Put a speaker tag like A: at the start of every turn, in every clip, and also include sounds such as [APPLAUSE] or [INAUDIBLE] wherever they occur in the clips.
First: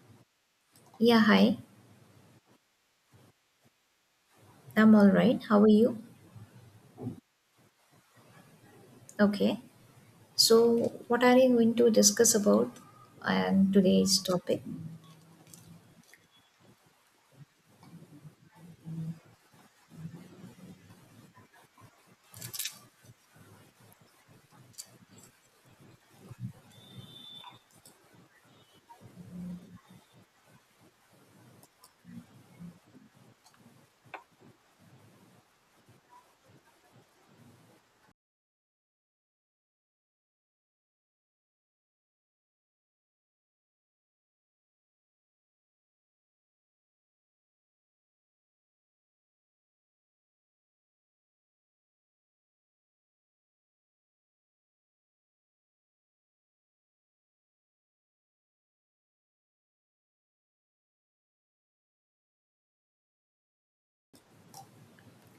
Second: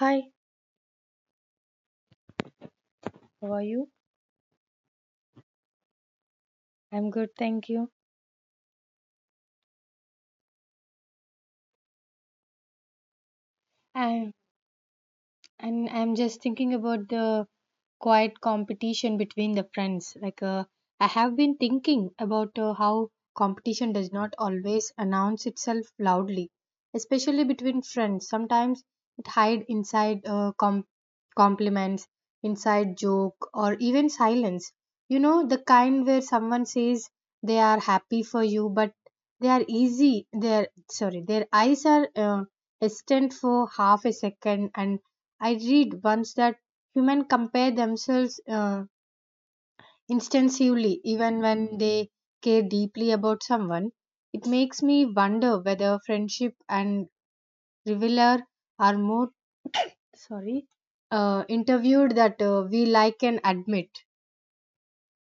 A: Hi,
B: Yeah, hi.
A: how are you?
B: I'm all right. How are you?
A: I'm good, thank you.
B: Okay. So, what are you going to discuss about today's
A: And
B: topic?
A: And I'm just thinking about the quiet competition between the friends. I have been thinking about how competition does not always announce itself loudly, especially between friends. Sometimes it hides inside compliments, inside joke, or even silence. You know, the kind where someone says they are happy for you, but they are easy. Their sorry, their eyes are extended for half a second and I read once that humans compare themselves instinctively even when they care deeply about someone. It makes me wonder whether friendship and reveler are more sorry interviewed that we like and admit.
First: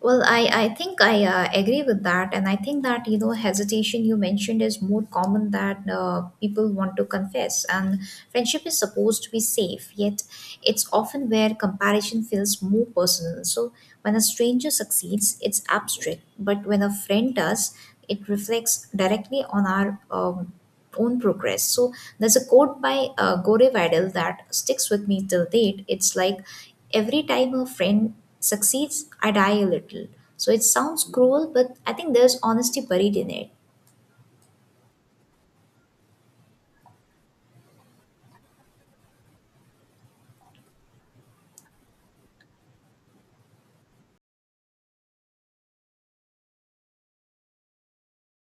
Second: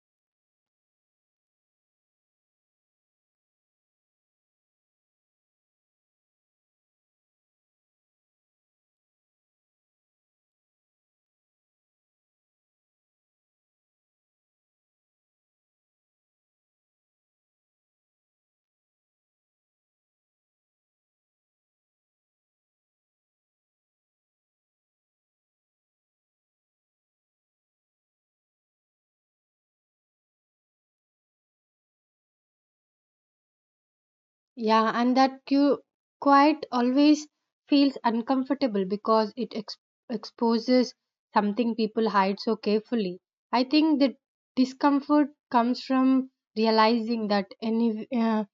B: Well, I think I agree with that. And I think that, you know, hesitation you mentioned is more common that people want to confess. And friendship is supposed to be safe, yet it's often where comparison feels more personal. So, when a stranger succeeds, it's abstract. But when a friend does, it reflects directly on our own progress. So there's a quote by Gore Vidal that sticks with me till date. It's like every time a friend succeeds, I die a little. So it sounds cruel, but I think there's honesty buried in it.
A: Yeah, quiet always feels uncomfortable because it exposes something people hide so carefully. I think the discomfort comes from realizing that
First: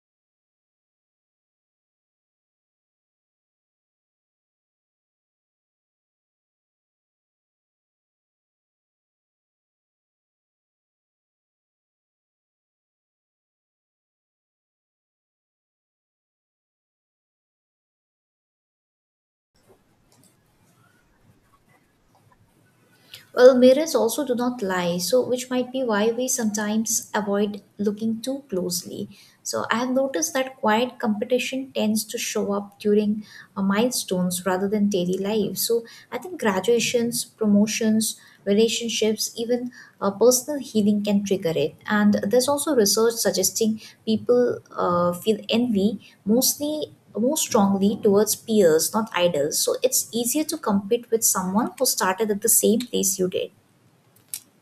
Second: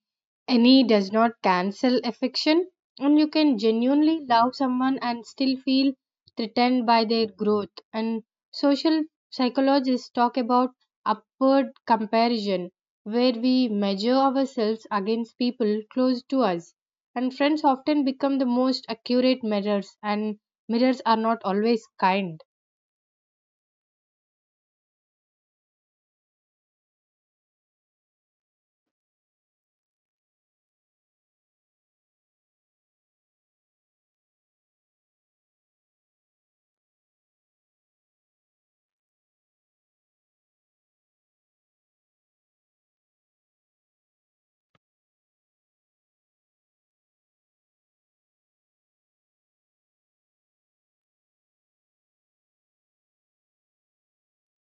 A: any does not cancel affection, and you can genuinely love someone and still feel threatened by their growth. And social psychologists talk about upward comparison, where we measure ourselves against people close to us, and friends often become the most accurate mirrors, and mirrors are not always kind.
B: Well, mirrors also do not lie, so which might be why we sometimes avoid looking too closely. So I have noticed that quiet competition tends to show up during milestones rather than daily life. So I think graduations, promotions, relationships, even personal healing can trigger it. And there's also research suggesting people feel envy mostly more strongly towards peers, not idols. So it's easier to compete with someone who started at the same place you did.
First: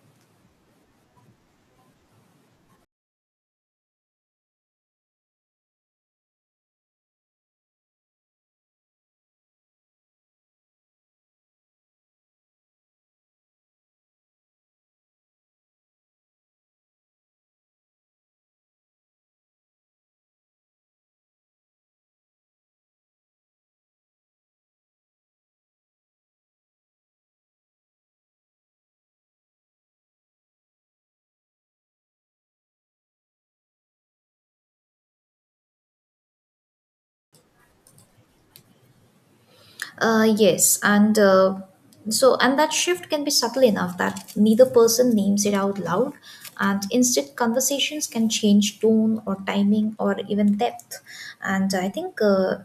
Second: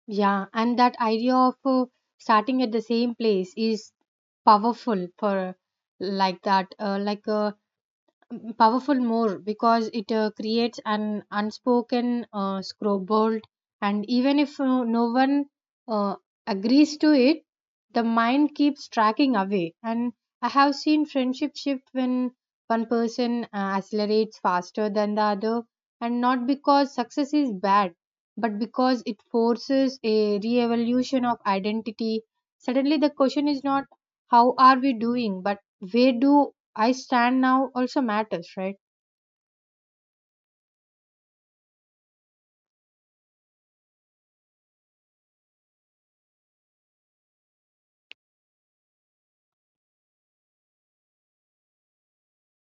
A: Yeah, and that idea of starting at the same place is powerful for like that like powerful more because it creates an unspoken scoreboard, and even if no one uh, agrees to it, the mind keeps tracking away. And I have seen friendship shift when one person accelerates faster than the other, and not because success is bad, but because it forces a re-evolution of identity. Suddenly the question is not how are we doing, but where do I stand now also matters, right?
B: Yes, and that shift can be subtle enough that neither person names it out loud, and instead conversations can change tone or timing or even depth. And I think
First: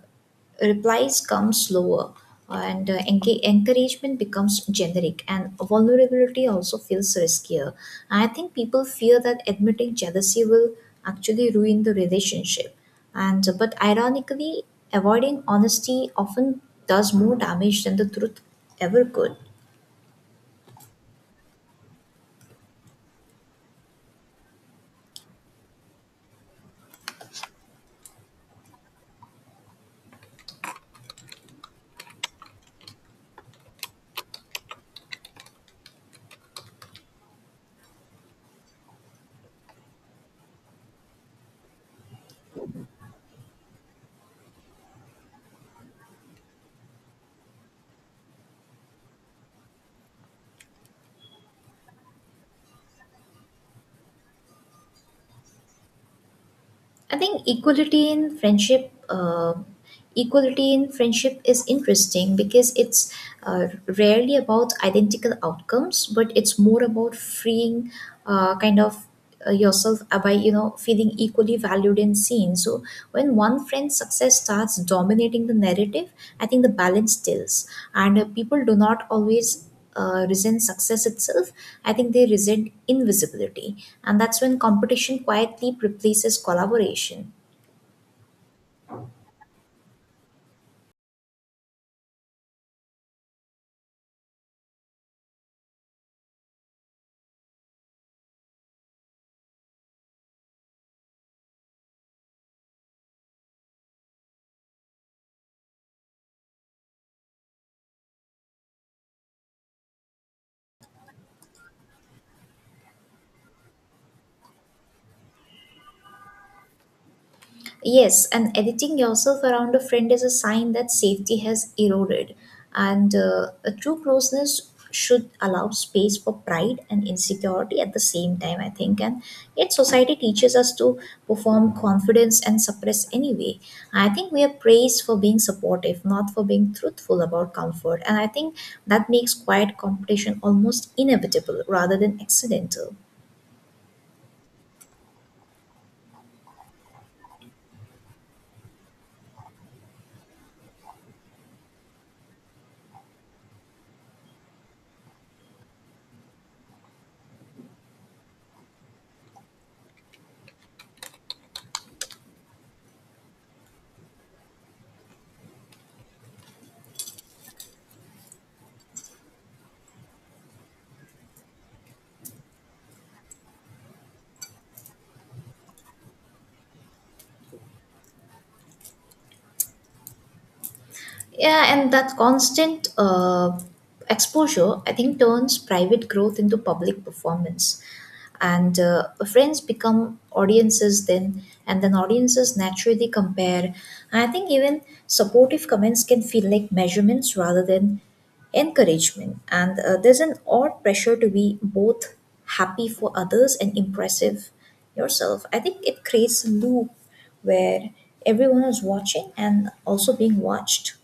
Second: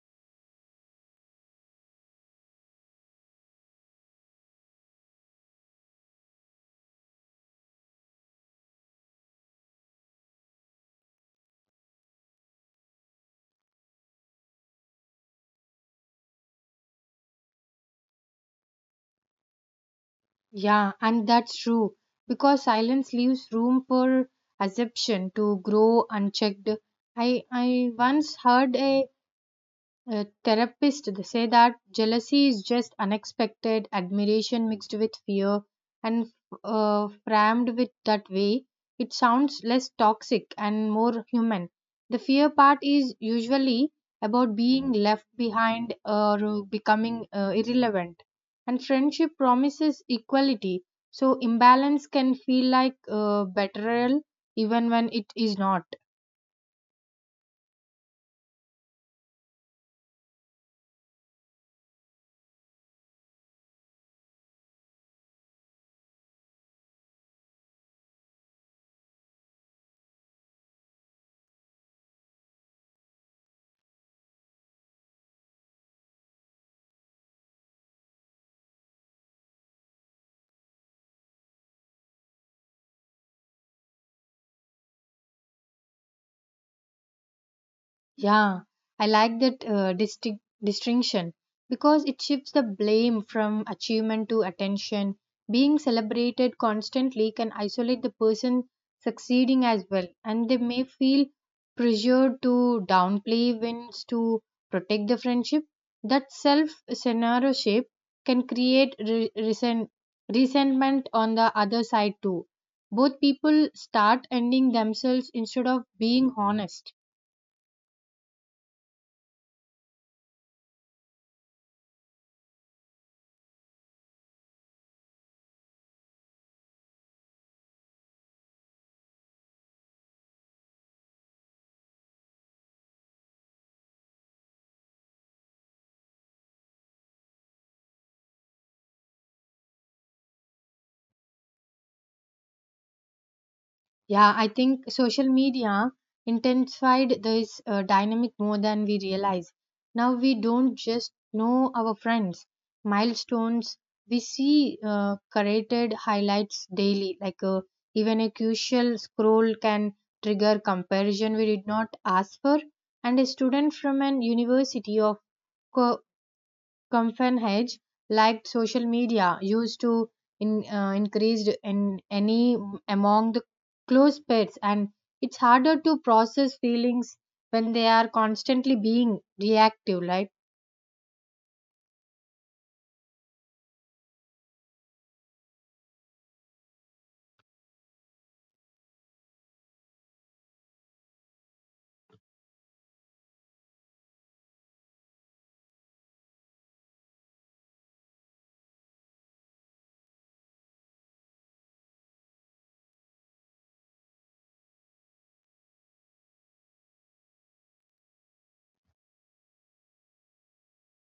B: replies come slower, and encouragement becomes generic, and vulnerability also feels riskier. And I think people fear that admitting jealousy will actually ruin the relationship. And but ironically, avoiding honesty often does more damage than the truth ever could.
A: Yeah, and that's true because silence leaves room for assumption to grow unchecked. I once heard a therapist they say that jealousy is just unexpected admiration mixed with fear, and framed with that way, it sounds less toxic and more human. The fear part is usually about being left behind or becoming irrelevant, and friendship promises equality, so imbalance can feel like betrayal even when it is not.
B: I think equality in friendship is interesting because it's uh, rarely about identical outcomes, but it's more about freeing, kind of yourself by you know feeling equally valued and seen. So when one friend's success starts dominating the narrative, I think the balance tilts, and people do not always resent success itself, I think they resent invisibility. And that's when competition quietly replaces collaboration.
A: Yeah, I like that distinction because it shifts the blame from achievement to attention. Being celebrated constantly can isolate the person succeeding as well, and they may feel pressured to downplay wins to protect the friendship. That self censorship can create resentment on the other side too. Both people start ending themselves instead of being honest.
B: Yes, and editing yourself around a friend is a sign that safety has eroded. And a true closeness should allow space for pride and insecurity at the same time, I think. And yet, society teaches us to perform confidence and suppress anyway. I think we are praised for being supportive, not for being truthful about comfort. And I think that makes quiet competition almost inevitable rather than accidental.
A: Yeah, I think social media intensified this dynamic more than we realize. Now we don't just know our friends, milestones. We see curated highlights daily. Even a crucial scroll can trigger comparison we did not ask for. And a student from an university of co- Copenhagen, like social media, used to increased in any among the close pets, and it's harder to process feelings when they are constantly being reactive, right?
B: Yeah, and that constant exposure, I think, turns private growth into public performance. And friends become audiences then, and then audiences naturally compare. And I think even supportive comments can feel like measurements rather than encouragement. And there's an odd pressure to be both happy for others and impressive yourself. I think it creates a loop where everyone is watching and also being watched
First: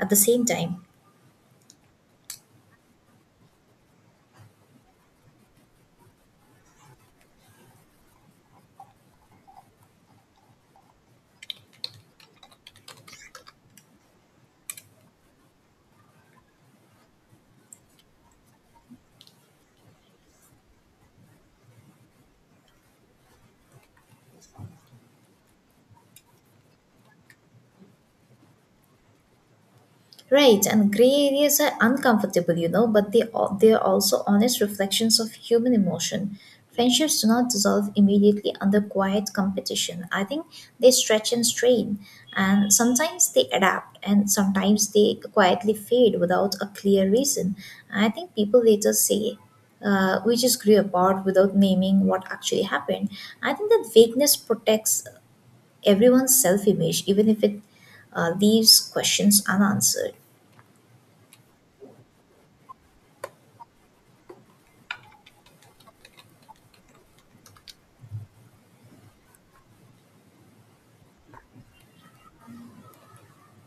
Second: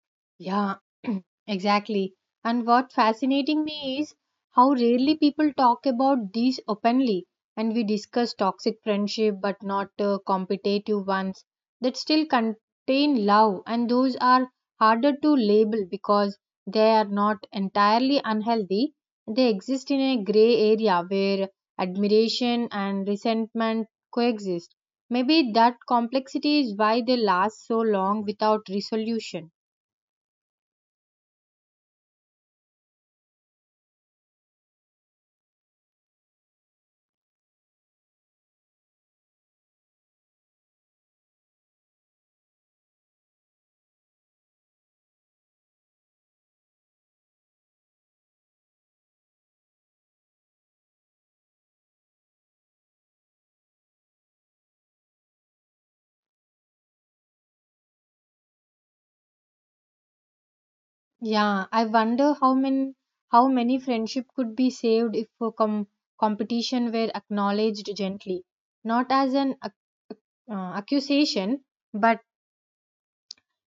B: at the same
A: Yeah,
B: time.
A: [CLEARS THROAT] exactly. And what fascinating me is how rarely people talk about these openly. And we discuss toxic friendship, but not competitive ones that still contain love. And those are harder to label because they are not entirely unhealthy. They exist in a gray area where admiration and resentment coexist. Maybe that complexity is why they last so long without resolution.
B: Right, and gray areas are uncomfortable, you know, but they are also honest reflections of human emotion. Friendships do not dissolve immediately under quiet competition. I think they stretch and strain, and sometimes they adapt, and sometimes they quietly fade without a clear reason. I think people later say, "We just grew apart without naming what actually happened." I think that vagueness protects everyone's self image, even if it leaves questions unanswered.
A: Yeah, I wonder how many friendship could be saved if a competition were acknowledged gently, not as an accusation, but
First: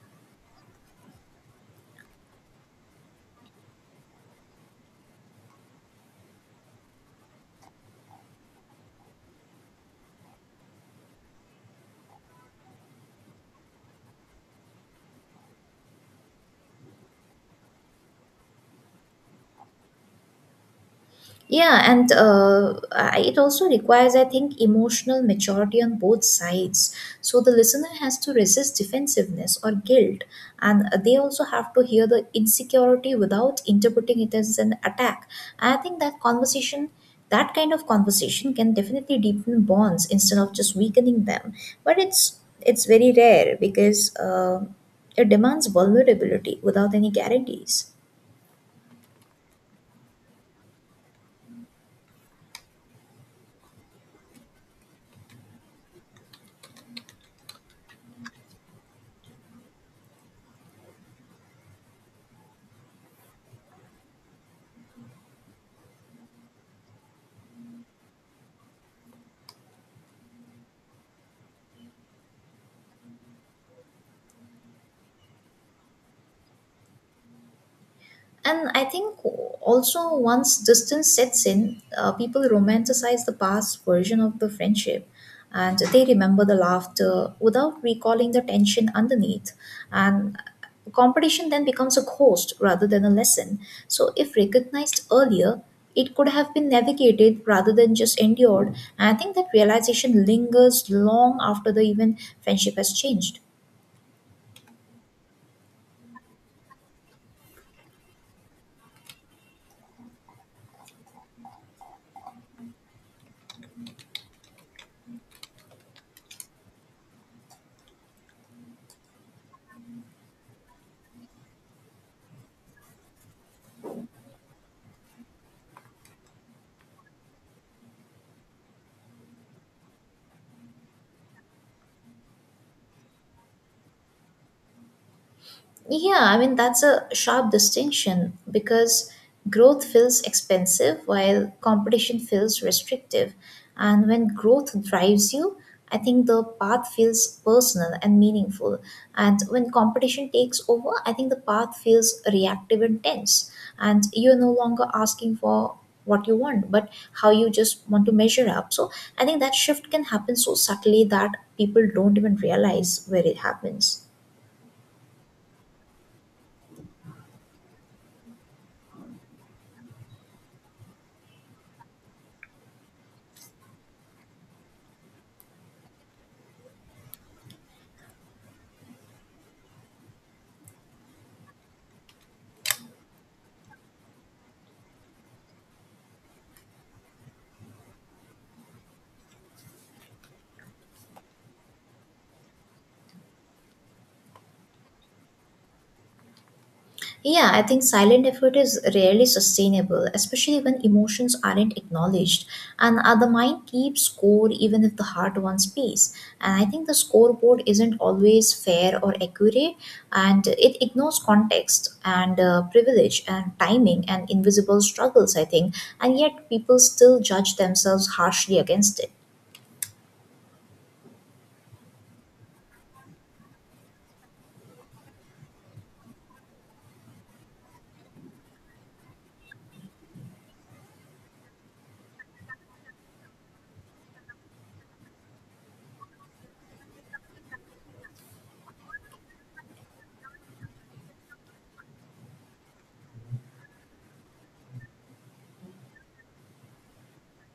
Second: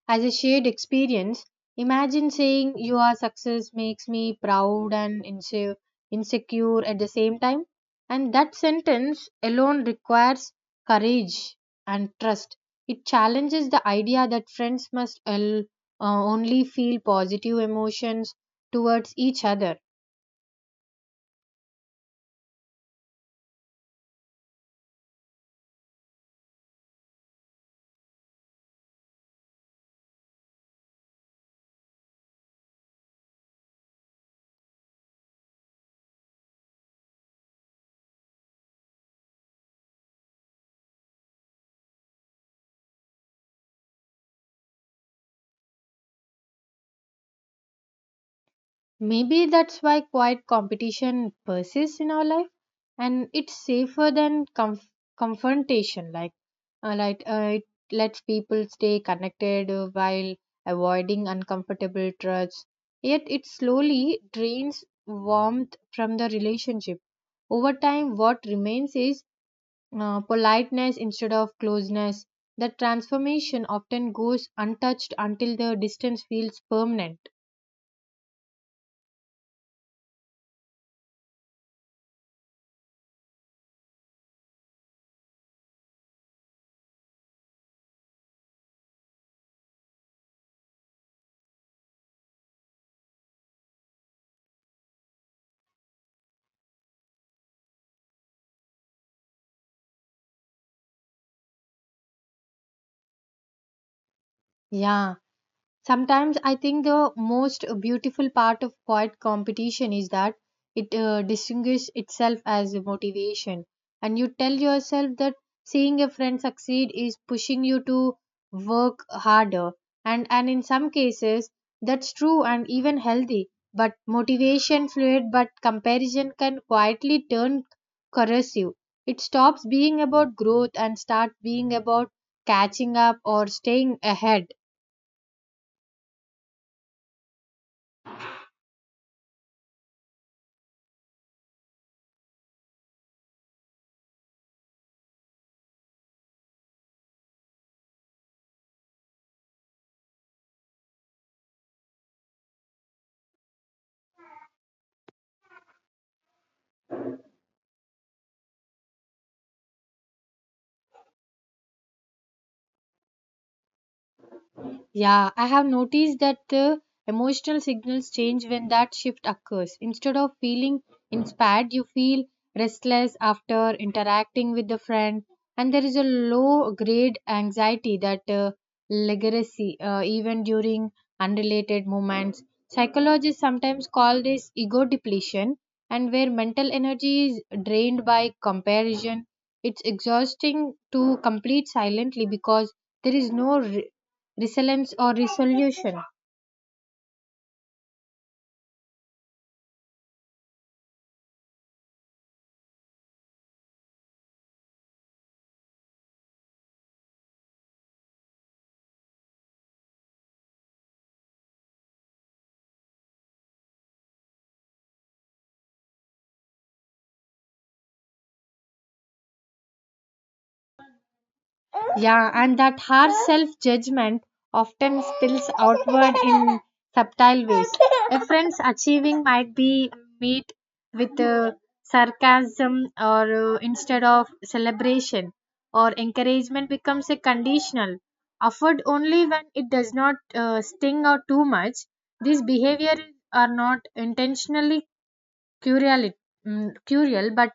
A: as a shared experience. Imagine saying your success makes me proud and insecure at the same time. And that sentence alone requires courage and trust. It challenges the idea that friends must only feel positive emotions towards each other.
B: Yeah, and it also requires, I think, emotional maturity on both sides. So the listener has to resist defensiveness or guilt, and they also have to hear the insecurity without interpreting it as an attack. I think that conversation, that kind of conversation, can definitely deepen bonds instead of just weakening them. But it's very rare because it demands vulnerability without any guarantees.
A: Maybe that's why quiet competition persists in our life, and it's safer than confrontation. It lets people stay connected while avoiding uncomfortable truths. Yet it slowly drains warmth from the relationship. Over time, what remains is politeness instead of closeness. That transformation often goes untouched until the distance feels permanent.
B: And I think also once distance sets in, people romanticize the past version of the friendship and they remember the laughter without recalling the tension underneath. And competition then becomes a cost rather than a lesson. So, if recognized earlier, it could have been navigated rather than just endured. And I think that realization lingers long after the even friendship has changed.
A: Yeah. Sometimes I think the most beautiful part of quiet competition is that it distinguishes itself as a motivation. And you tell yourself that seeing a friend succeed is pushing you to work harder. And in some cases, that's true and even healthy. But motivation fluid, but comparison can quietly turn corrosive. It stops being about growth and start being about catching up or staying ahead.
B: Yeah, I mean, that's a sharp distinction because growth feels expensive while competition feels restrictive. And when growth drives you, I think the path feels personal and meaningful. And when competition takes over, I think the path feels reactive and tense. And you're no longer asking for what you want, but how you just want to measure up. So I think that shift can happen so subtly that people don't even realize where it happens.
A: Yeah, I have noticed that the emotional signals change when that shift occurs. Instead of feeling inspired, you feel restless after interacting with the friend, and there is a low grade anxiety that legacy even during unrelated moments. Psychologists sometimes call this ego depletion, and where mental energy is drained by comparison, it's exhausting to complete silently because there is no resilience or resolution.
B: Yeah, I think silent effort is rarely sustainable, especially when emotions aren't acknowledged. And the mind keeps score even if the heart wants peace. And I think the scoreboard isn't always fair or accurate, and it ignores context and privilege and timing and invisible struggles, I think. And yet people still judge themselves harshly against it.
A: Yeah, and that harsh self judgment often spills outward in subtle ways. A friend's achieving might be met with sarcasm or instead of celebration, or encouragement becomes a conditional, offered only when it does not sting or too much. These behaviors are not intentionally curial, curial, but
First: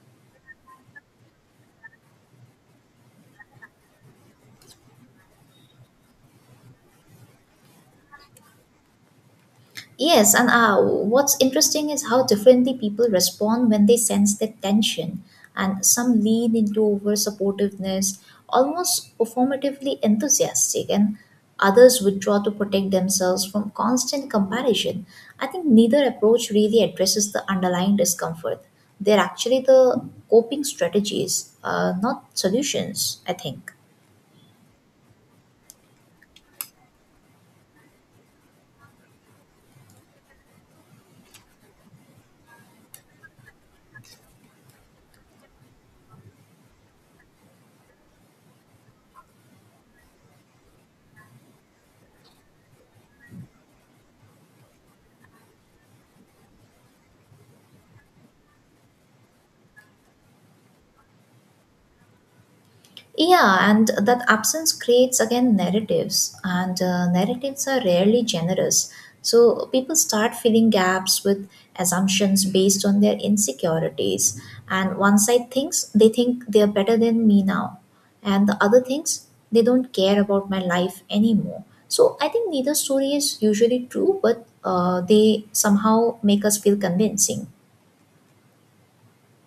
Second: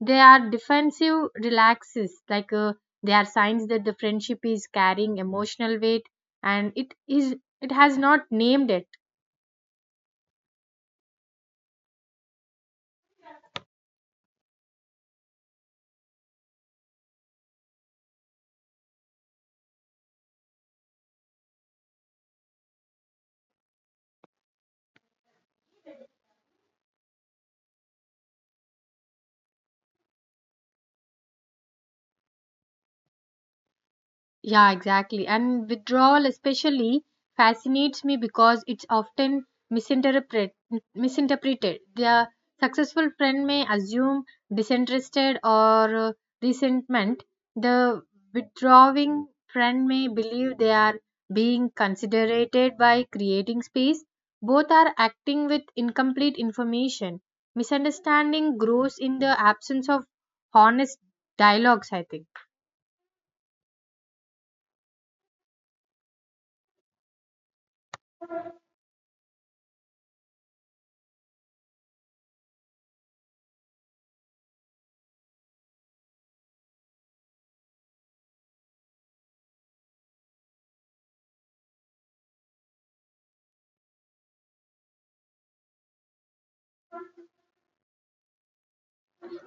A: they are defensive relaxes. They are signs that the friendship is carrying emotional weight and it has not named it.
B: Yes, and what's interesting is how differently people respond when they sense that tension. And some lean into over supportiveness, almost performatively enthusiastic, and others withdraw to protect themselves from constant comparison. I think neither approach really addresses the underlying discomfort. They're actually the coping strategies, not solutions, I think.
A: Yeah, exactly. And withdrawal especially fascinates me because it's often misinterpret, misinterpreted. The successful friend may assume disinterested or resentment. The withdrawing friend may believe they are being considered by creating space. Both are acting with incomplete information. Misunderstanding grows in the absence of honest dialogues, I think.
B: Yeah, and that absence creates again narratives, and narratives are rarely generous. So people start filling gaps with assumptions based on their insecurities. And one side think they are better than me now, and the other thinks they don't care about my life anymore. So I think neither story is usually true, but they somehow make us feel convincing.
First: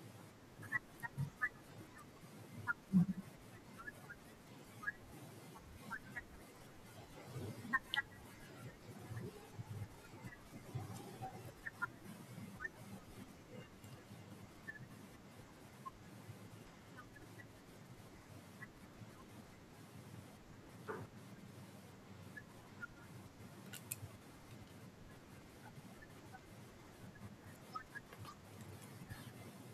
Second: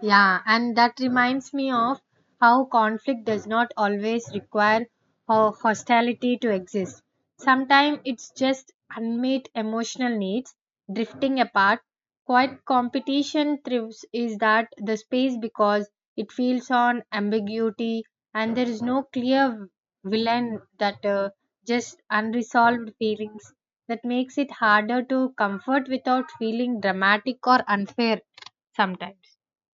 A: Yeah, and that reminds me of how conflict does not always require hostility to exist. Sometimes it's just unmet emotional needs drifting apart. Quiet competition thrives is that the space because it feels on ambiguity, and there is no clear villain that just unresolved feelings that makes it harder to comfort without feeling dramatic or unfair sometimes.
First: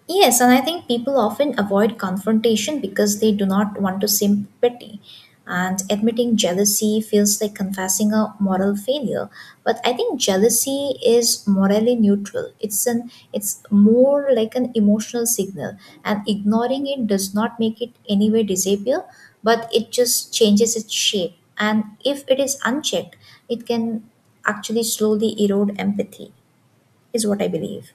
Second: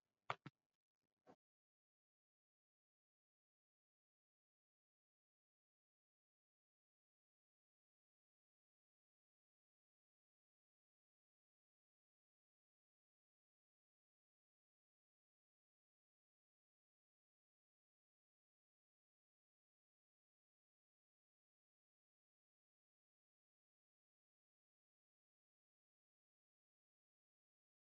B: Yes, and I think people often avoid confrontation because they do not want to seem petty. And admitting jealousy feels like confessing a moral failure. But I think jealousy is morally neutral. It's more like an emotional signal. And ignoring it does not make it anyway disappear, but it just changes its shape. And if it is unchecked, it can actually slowly erode empathy, is what I believe.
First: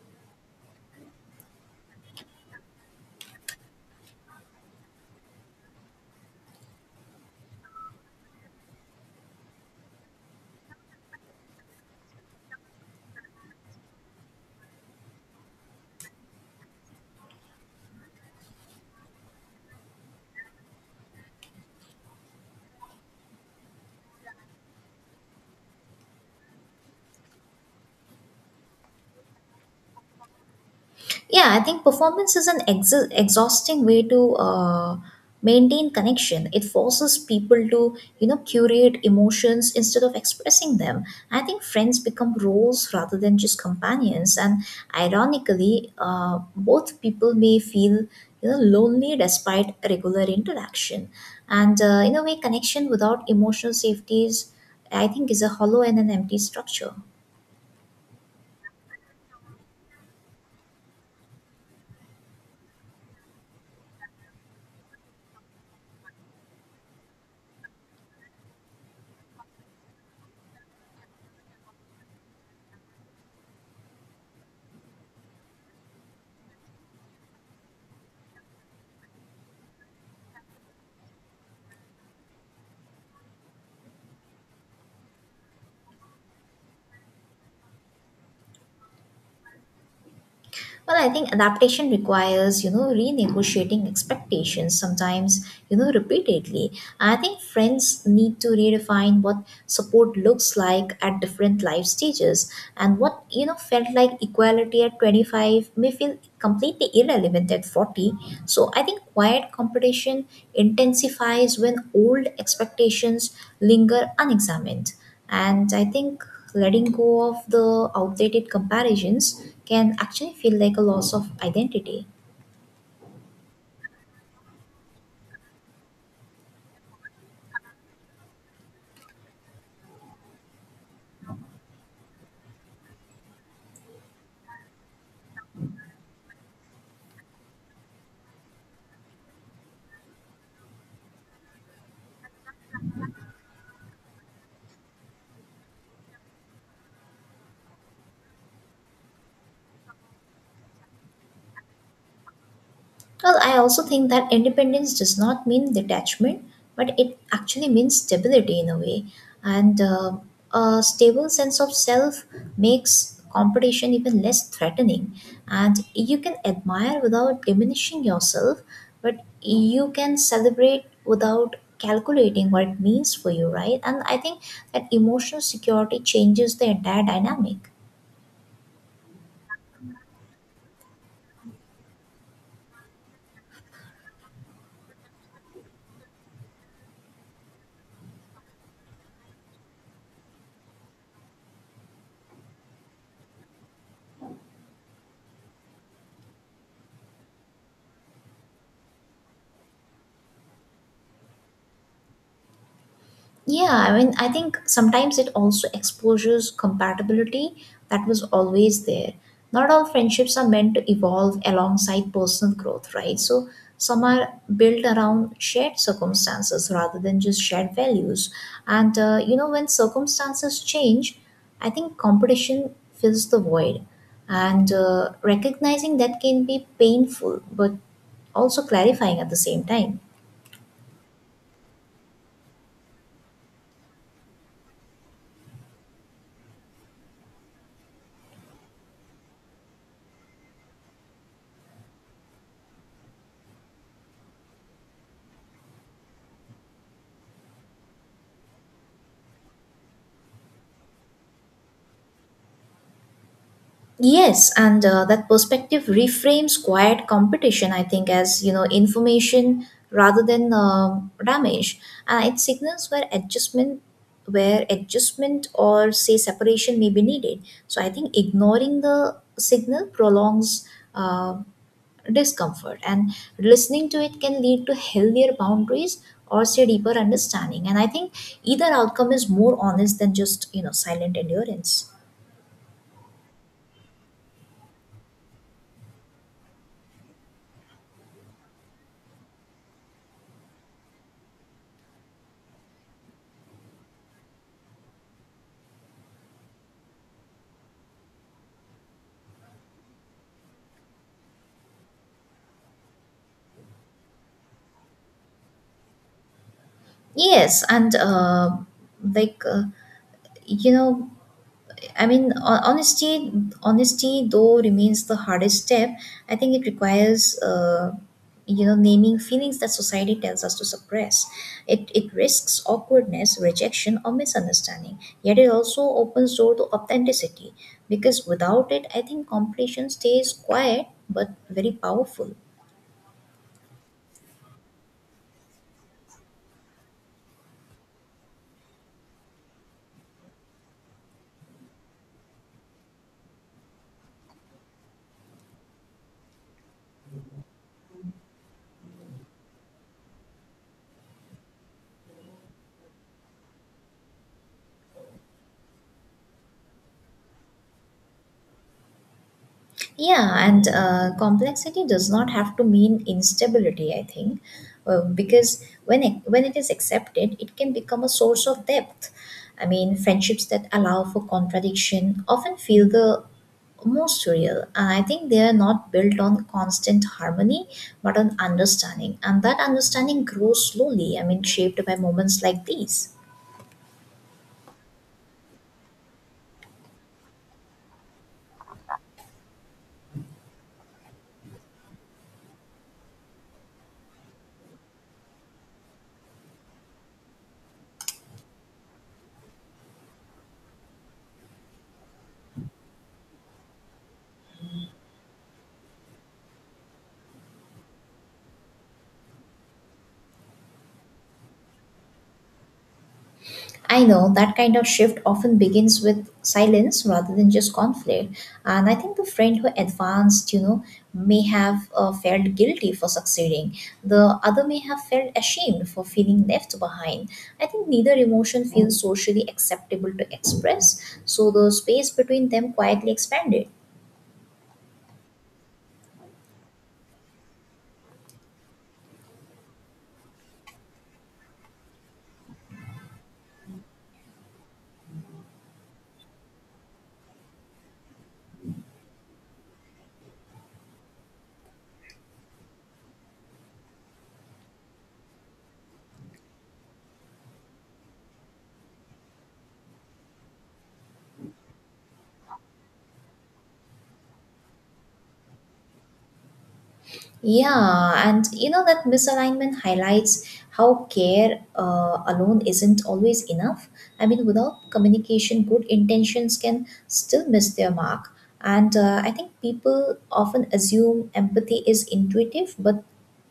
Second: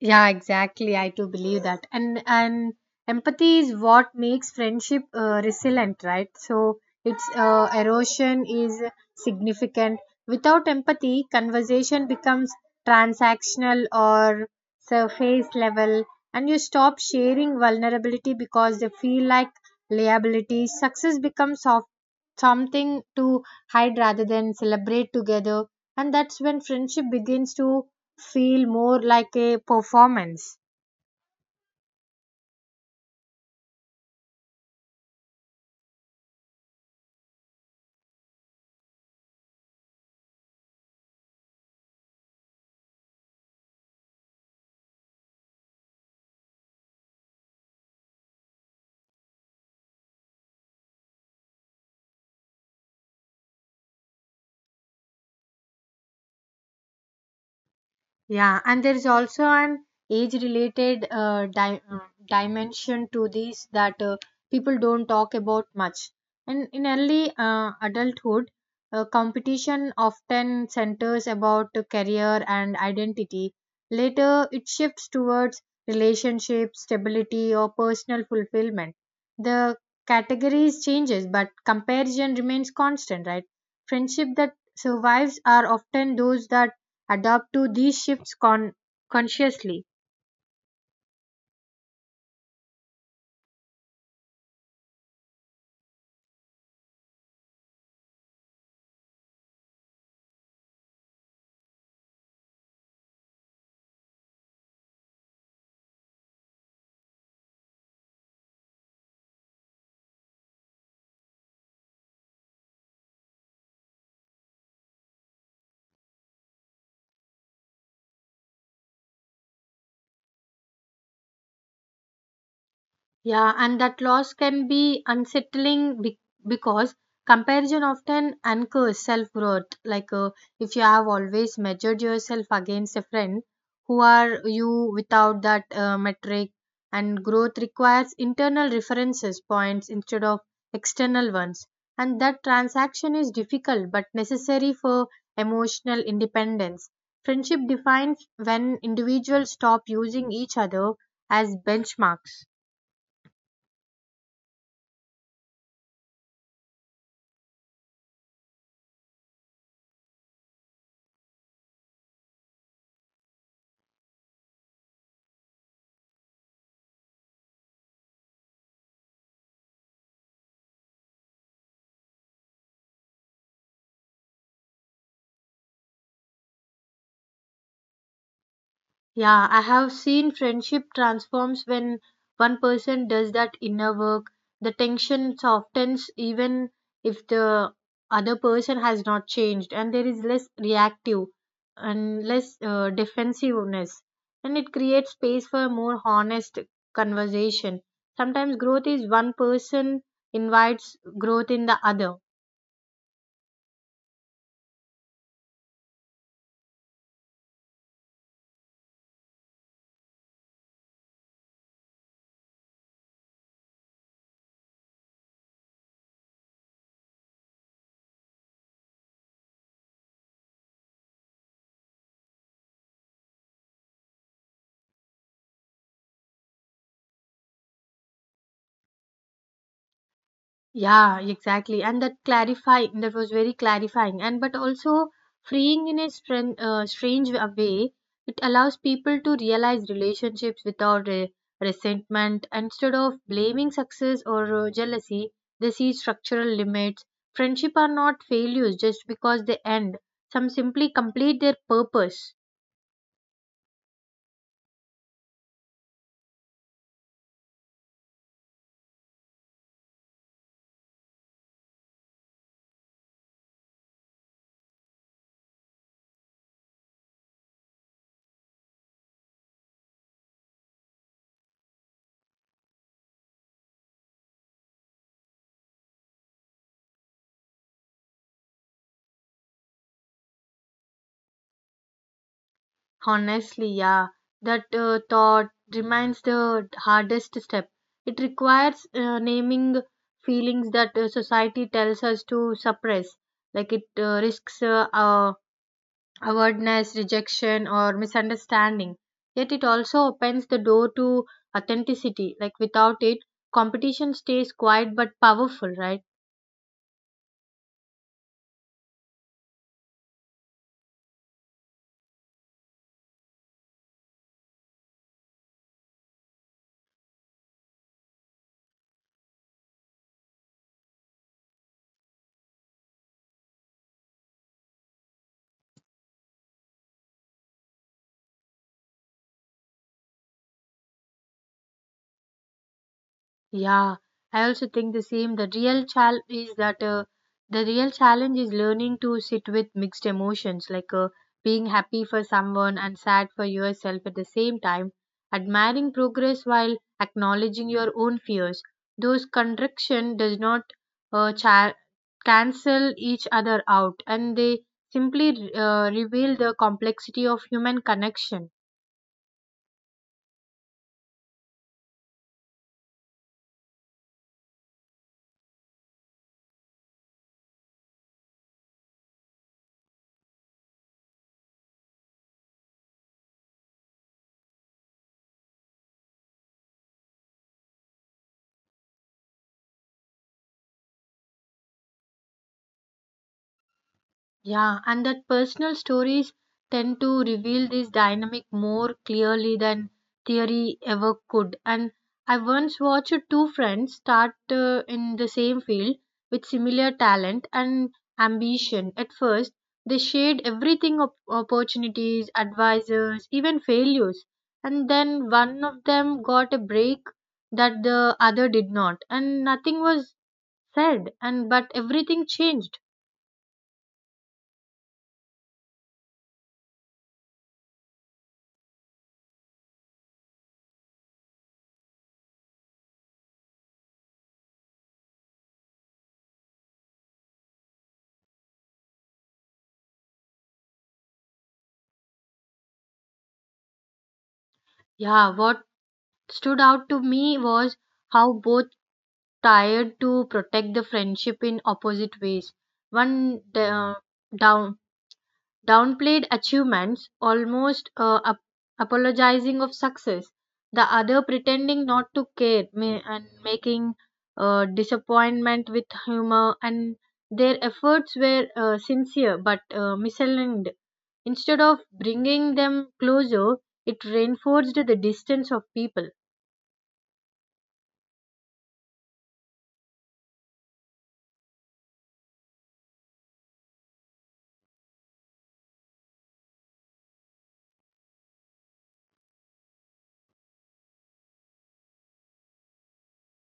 A: Yeah, exactly. I too believe that. And empathy is what makes friendship resilient, right? So its erosion is significant. Without empathy, conversation becomes transactional or surface level, and you stop sharing vulnerability because they feel like liability. Success becomes of something to hide rather than celebrate together, and that's when friendship begins to feel more like a performance.
B: Yeah, I think performance is an exhausting way to maintain connection. It forces people to, you know, curate emotions instead of expressing them. I think friends become roles rather than just companions. And ironically, both people may feel, you know, lonely despite regular interaction. And in a way, connection without emotional safety is, I think, is a hollow and an empty structure.
A: Yeah, and there is also an age-related dimension to this that people don't talk about much. And in early adulthood, competition often centers about the career and identity. Later, it shifts towards relationships, stability, or personal fulfillment. The categories changes, but comparison remains constant, right? Friendship that survives are often those that adapt to these shifts consciously.
B: Well, I think adaptation requires, you know, renegotiating expectations sometimes, you know, repeatedly. I think friends need to redefine what support looks like at different life stages and what, you know, felt like equality at 25 may feel completely irrelevant at 40. So I think quiet competition intensifies when old expectations linger unexamined. And I think letting go of the outdated comparisons can actually feel like a loss of identity.
A: Yeah, and that loss can be unsettling because comparison often anchors self worth. If you have always measured yourself against a friend, who are you without that metric? And growth requires internal references points instead of external ones. And that transaction is difficult but necessary for emotional independence. Friendship defines when individuals stop using each other as benchmarks.
B: Well, I also think that independence does not mean detachment, but it actually means stability in a way. And a stable sense of self makes competition even less threatening. And you can admire without diminishing yourself, but you can celebrate without calculating what it means for you, right? And I think that emotional security changes the entire dynamic.
A: Yeah, I have seen friendship transforms when one person does that inner work. The tension softens even if the other person has not changed, and there is less reactive and less defensiveness. And it creates space for more honest conversation. Sometimes growth is one person invites growth in the other.
B: Yeah, I mean, I think sometimes it also exposes compatibility that was always there. Not all friendships are meant to evolve alongside personal growth, right? So some are built around shared circumstances rather than just shared values. And, you know, when circumstances change, I think competition fills the void. And recognizing that can be painful, but also clarifying at the same time.
A: Yeah, exactly. And that clarifying, that was very clarifying. And but also freeing in a strange way, it allows people to realize relationships without re resentment. Instead of blaming success or jealousy, they see structural limits. Friendship are not failures just because they end. Some simply complete their purpose.
B: Yes, and that perspective reframes quiet competition, I think, as you know, information rather than damage, and it signals where adjustment or say separation may be needed. So I think ignoring the signal prolongs uh, discomfort, and listening to it can lead to healthier boundaries or say deeper understanding. And I think either outcome is more honest than just you know silent endurance.
A: Honestly, yeah, that thought remains the hardest step. It requires naming feelings that society tells us to suppress, like it risks awardness, rejection, or misunderstanding. Yet it also opens the door to authenticity. Like without it, competition stays quiet but powerful, right?
B: Yes, and like you know, I mean, ho- honesty, honesty though remains the hardest step. I think it requires you know naming feelings that society tells us to suppress. It risks awkwardness, rejection, or misunderstanding. Yet it also opens door to authenticity because without it, I think competition stays quiet but very powerful.
A: Yeah, I also think the same. The real challenge is learning to sit with mixed emotions, being happy for someone and sad for yourself at the same time, admiring progress while acknowledging your own fears. Those contraction does not uh, cha- cancel each other out, and they simply reveal the complexity of human connection.
B: Yeah, and complexity does not have to mean instability, I think, because when it is accepted, it can become a source of depth. I mean, friendships that allow for contradiction often feel the most real. And I think they are not built on constant harmony, but on understanding, and that understanding grows slowly. I mean, shaped by moments like these.
A: Yeah, and that personal stories tend to reveal this dynamic more clearly than theory ever could. And I once watched two friends start in the same field with similar talent and ambition. At first, they shared everything opportunities, advisors, even failures. And then one of them got a break that the other did not, and nothing was said, and but everything changed.
B: I know that kind of shift often begins with silence rather than just conflict. And I think the friend who advanced, you know, may have felt guilty for succeeding. The other may have felt ashamed for feeling left behind. I think neither emotion feels socially acceptable to express, so the space between them quietly expanded.
A: Yeah, what stood out to me was how both tried to protect the friendship in opposite ways. One down downplayed achievements, almost apologizing of success. The other pretending not to care and making disappointment with humor. And their efforts were sincere but misaligned. Instead of bringing them closer, it reinforced the distance of people.
B: Yeah, and you know that misalignment highlights how care alone isn't always enough. I mean, without communication, good intentions can still miss their mark. And I think people often assume empathy is intuitive, but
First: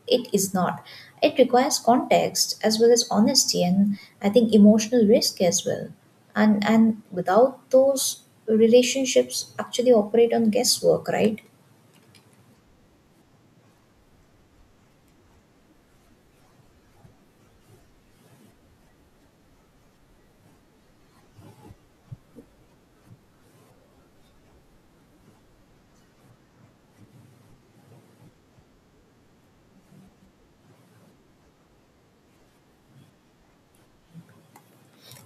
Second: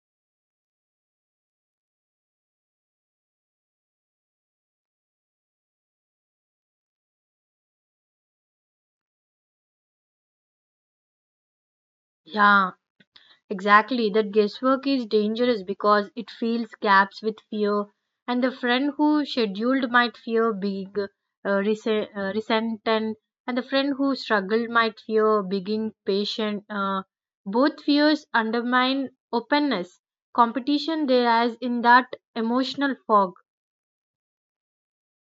B: it is not. It requires context as well as honesty and I think emotional risk as well. And without those relationships actually operate on guesswork, right?
A: Yeah, exactly, that guesswork is dangerous because it fills gaps with fear, and the friend who scheduled might fear big resentment, and the friend who struggled might fear being patient. Both fears undermine openness. Competition there is in that emotional fog.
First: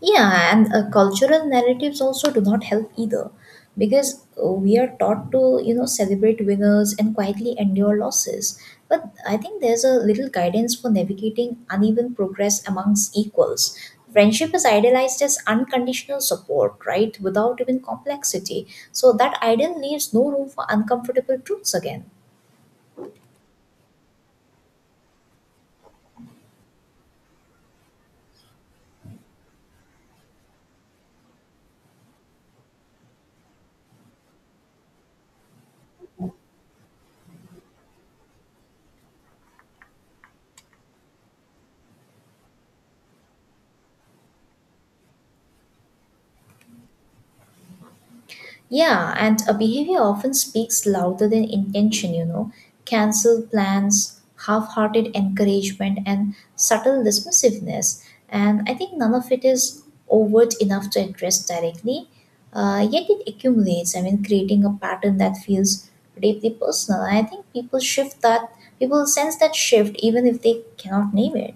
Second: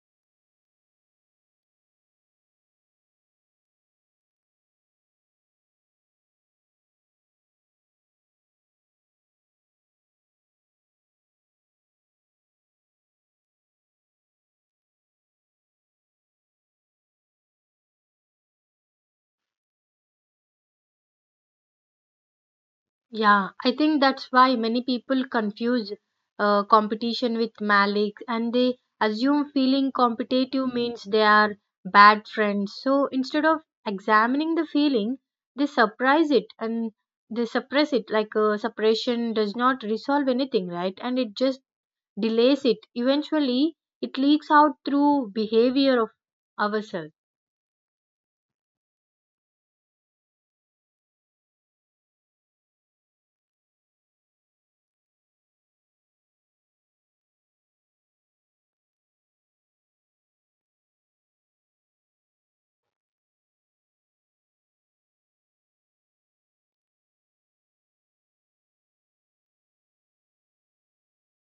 B: Yeah, and cultural narratives also do not help either because we are taught to, you know, celebrate winners and quietly endure losses. But I think there's a little guidance for navigating uneven progress amongst equals. Friendship is idealized as unconditional support, right? Without even complexity. So that ideal leaves no room for uncomfortable truths again.
A: Yeah, I think that's why many people confuse competition with malice and they assume feeling competitive means they are bad friends. So instead of examining the feeling, they suppress it and they suppress it. Suppression does not resolve anything, right? And it just delays it. Eventually, it leaks out through behavior of ourselves.
B: Yeah, and a behavior often speaks louder than intention, you know. Cancelled plans, half hearted encouragement, and subtle dismissiveness. And I think none of it is overt enough to address directly, yet it accumulates. I mean, creating a pattern that feels deeply personal. I think people shift that, People sense that shift even if they cannot name it.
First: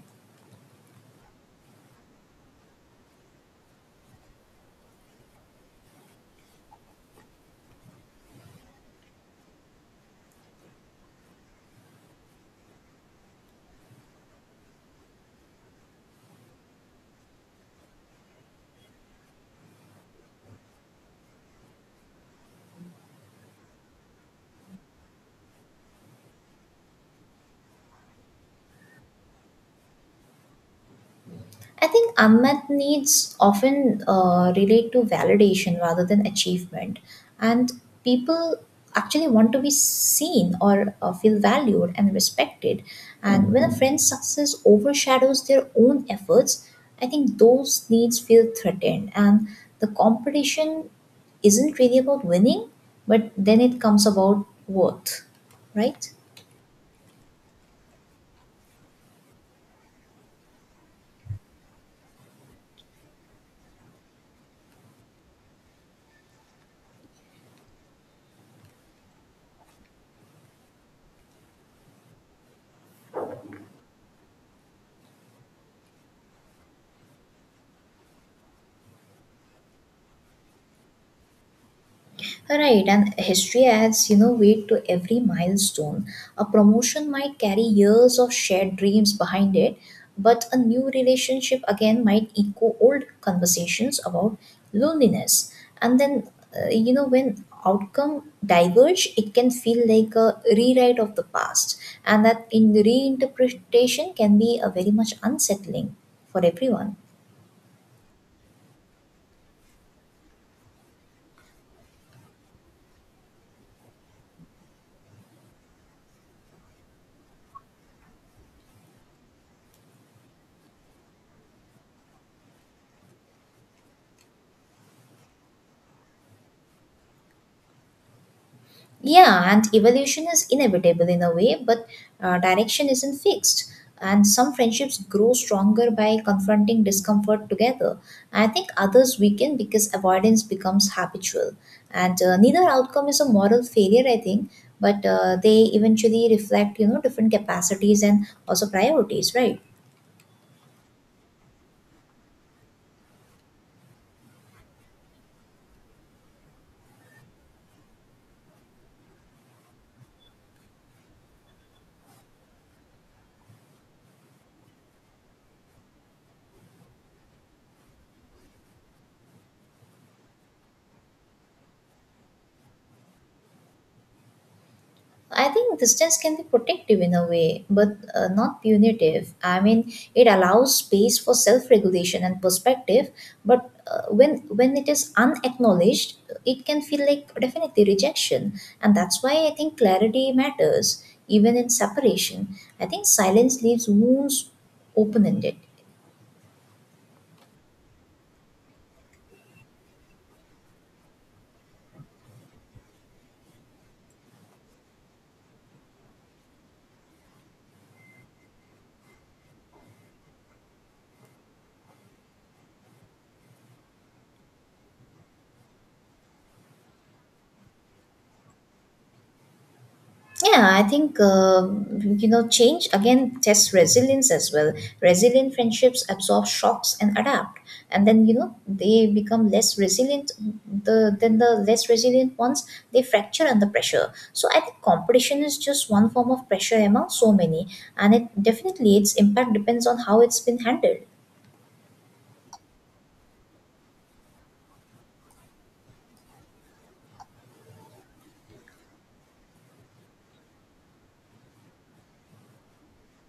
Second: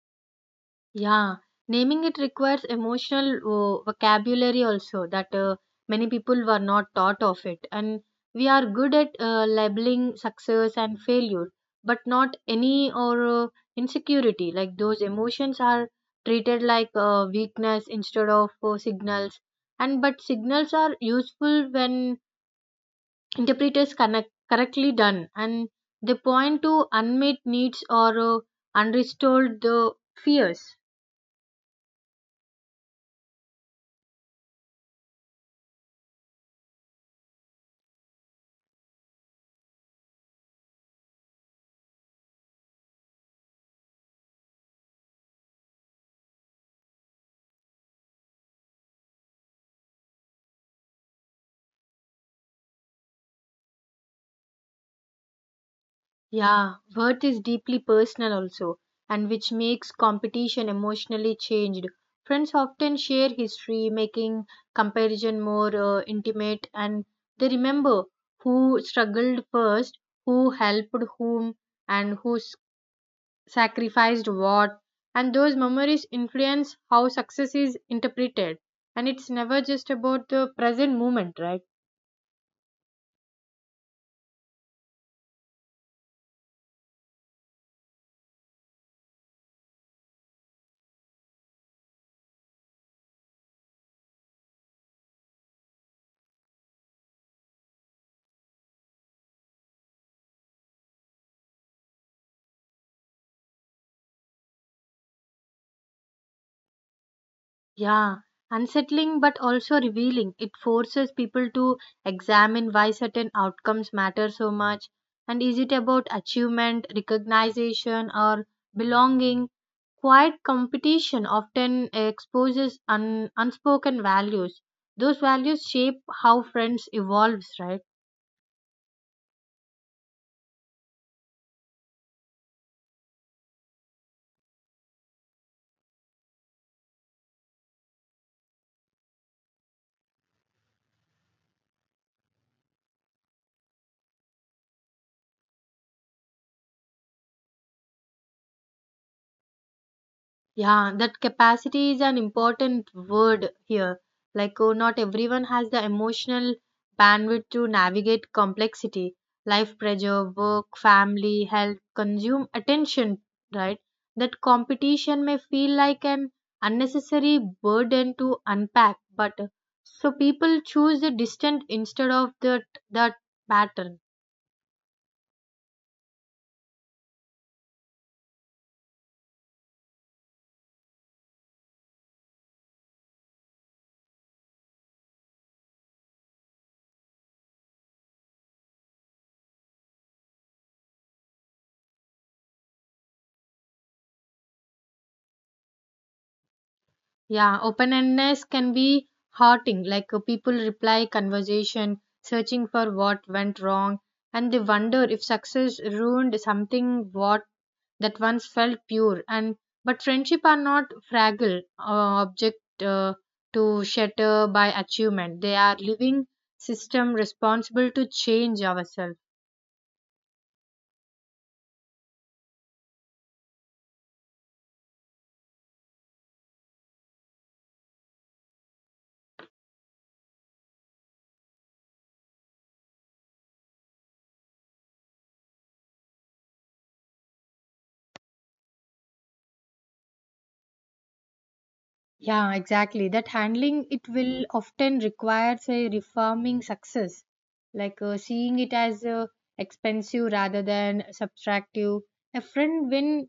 A: Yeah, naming it requires emotional vocabulary also that many people were not taught of it. And we are good at labeling success and failure, but not any or insecurity. Like those emotions are treated like weakness instead of signals. And but signals are useful when interpreters connect correctly done, and they point to unmet needs or unrestored fears.
B: I think unmet needs often relate to validation rather than achievement, and people actually want to be seen or feel valued and respected. And when a friend's success overshadows their own efforts, I think those needs feel threatened, and the competition isn't really about winning, but then it comes about worth, right?
A: Yeah, worth is deeply personal also, and which makes competition emotionally changed. Friends often share history, making comparison more intimate, and they remember who struggled first, who helped whom, and sacrificed what. And those memories influence how success is interpreted. And it's never just about the present moment, right?
B: Right, and history adds, you know, weight to every milestone. A promotion might carry years of shared dreams behind it, but a new relationship again might echo old conversations about loneliness. And then, you know, when outcome diverge, it can feel like a rewrite of the past, and that in reinterpretation can be a very much unsettling for everyone.
A: Yeah, unsettling but also revealing. It forces people to examine why certain outcomes matter so much. And is it about achievement, recognition, or belonging? Quiet competition often exposes unspoken values. Those values shape how friends evolves, right?
B: Yeah, and evolution is inevitable in a way, but direction isn't fixed. And some friendships grow stronger by confronting discomfort together. I think others weaken because avoidance becomes habitual. And neither outcome is a moral failure, I think, but they eventually reflect, you know, different capacities and also priorities, right?
A: Yeah, that capacity is an important word here. Like, oh, not everyone has the emotional bandwidth to navigate complexity, life pressure, work, family, health, consume attention, right? That competition may feel like an unnecessary burden to unpack, but so people choose the distant instead of that pattern.
B: I think distance can be protective in a way, but not punitive. I mean, it allows space for self-regulation and perspective, but when it is unacknowledged, it can feel like definitely rejection, and that's why I think clarity matters even in separation. I think silence leaves wounds open-ended.
A: Yeah, open-endedness can be hurting. People reply conversation, searching for what went wrong, and they wonder if success ruined something what that once felt pure. And but friendship are not fragile object to shatter by achievement. They are living system responsible to change ourselves.
B: Yeah, I think you know change again tests resilience as well. Resilient friendships absorb shocks and adapt, and then you know they become less resilient. The less resilient ones they fracture under pressure. So I think competition is just one form of pressure among so many, and it definitely its impact depends on how it's been handled.
A: Yeah, exactly. That handling it will often requires a reforming success, like seeing it as expensive rather than subtractive. A friend win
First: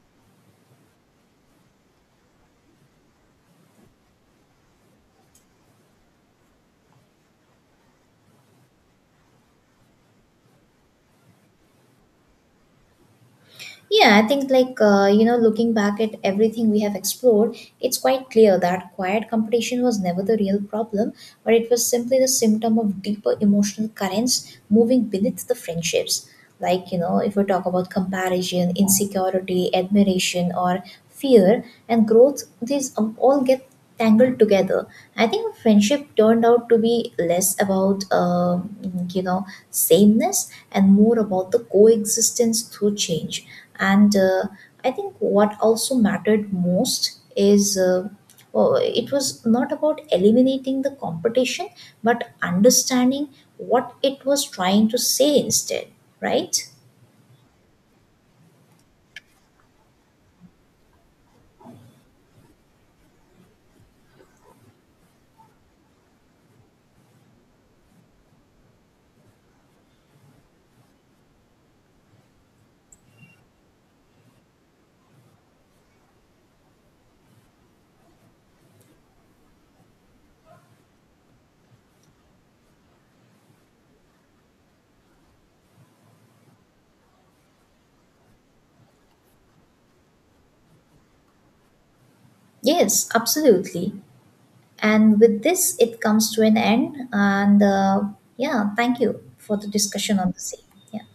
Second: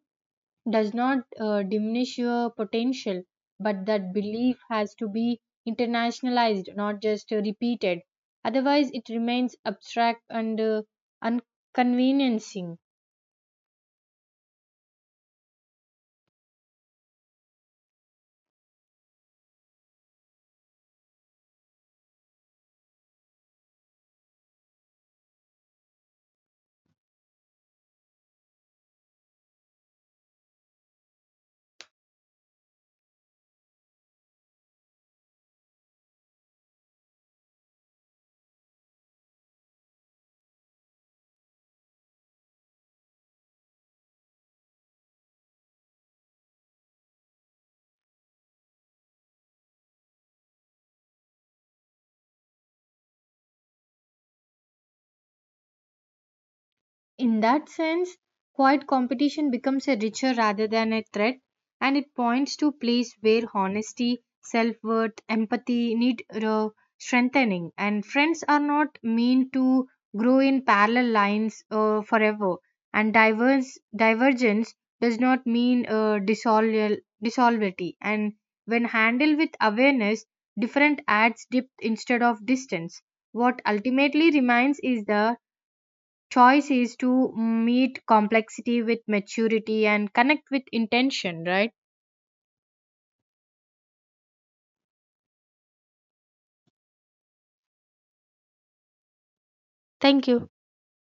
A: does not diminish your potential, but that belief has to be internationalized, not just repeated. Otherwise, it remains abstract and inconveniencing.
B: Yeah, I think like you know, looking back at everything we have explored, it's quite clear that quiet competition was never the real problem, but it was simply the symptom of deeper emotional currents moving beneath the friendships. Like you know, if we talk about comparison, insecurity, admiration, or fear and growth, these all get tangled together. I think our friendship turned out to be less about you know sameness and more about the coexistence through change and I think what also mattered most is oh, it was not about eliminating the competition but understanding what it was trying to say instead, right?
A: In that sense, quiet competition becomes a richer rather than a threat, and it points to place where honesty, self worth, empathy need strengthening. And friends are not mean to grow in parallel lines forever. And diverse divergence does not mean dissolvity. And when handled with awareness, different adds depth instead of distance. What ultimately remains is the choice is to meet complexity with maturity and connect with intention, right?
B: Yes, absolutely, and with this it comes to an end and yeah, thank you for the discussion
A: Thank
B: on the
A: you.
B: same. Yeah.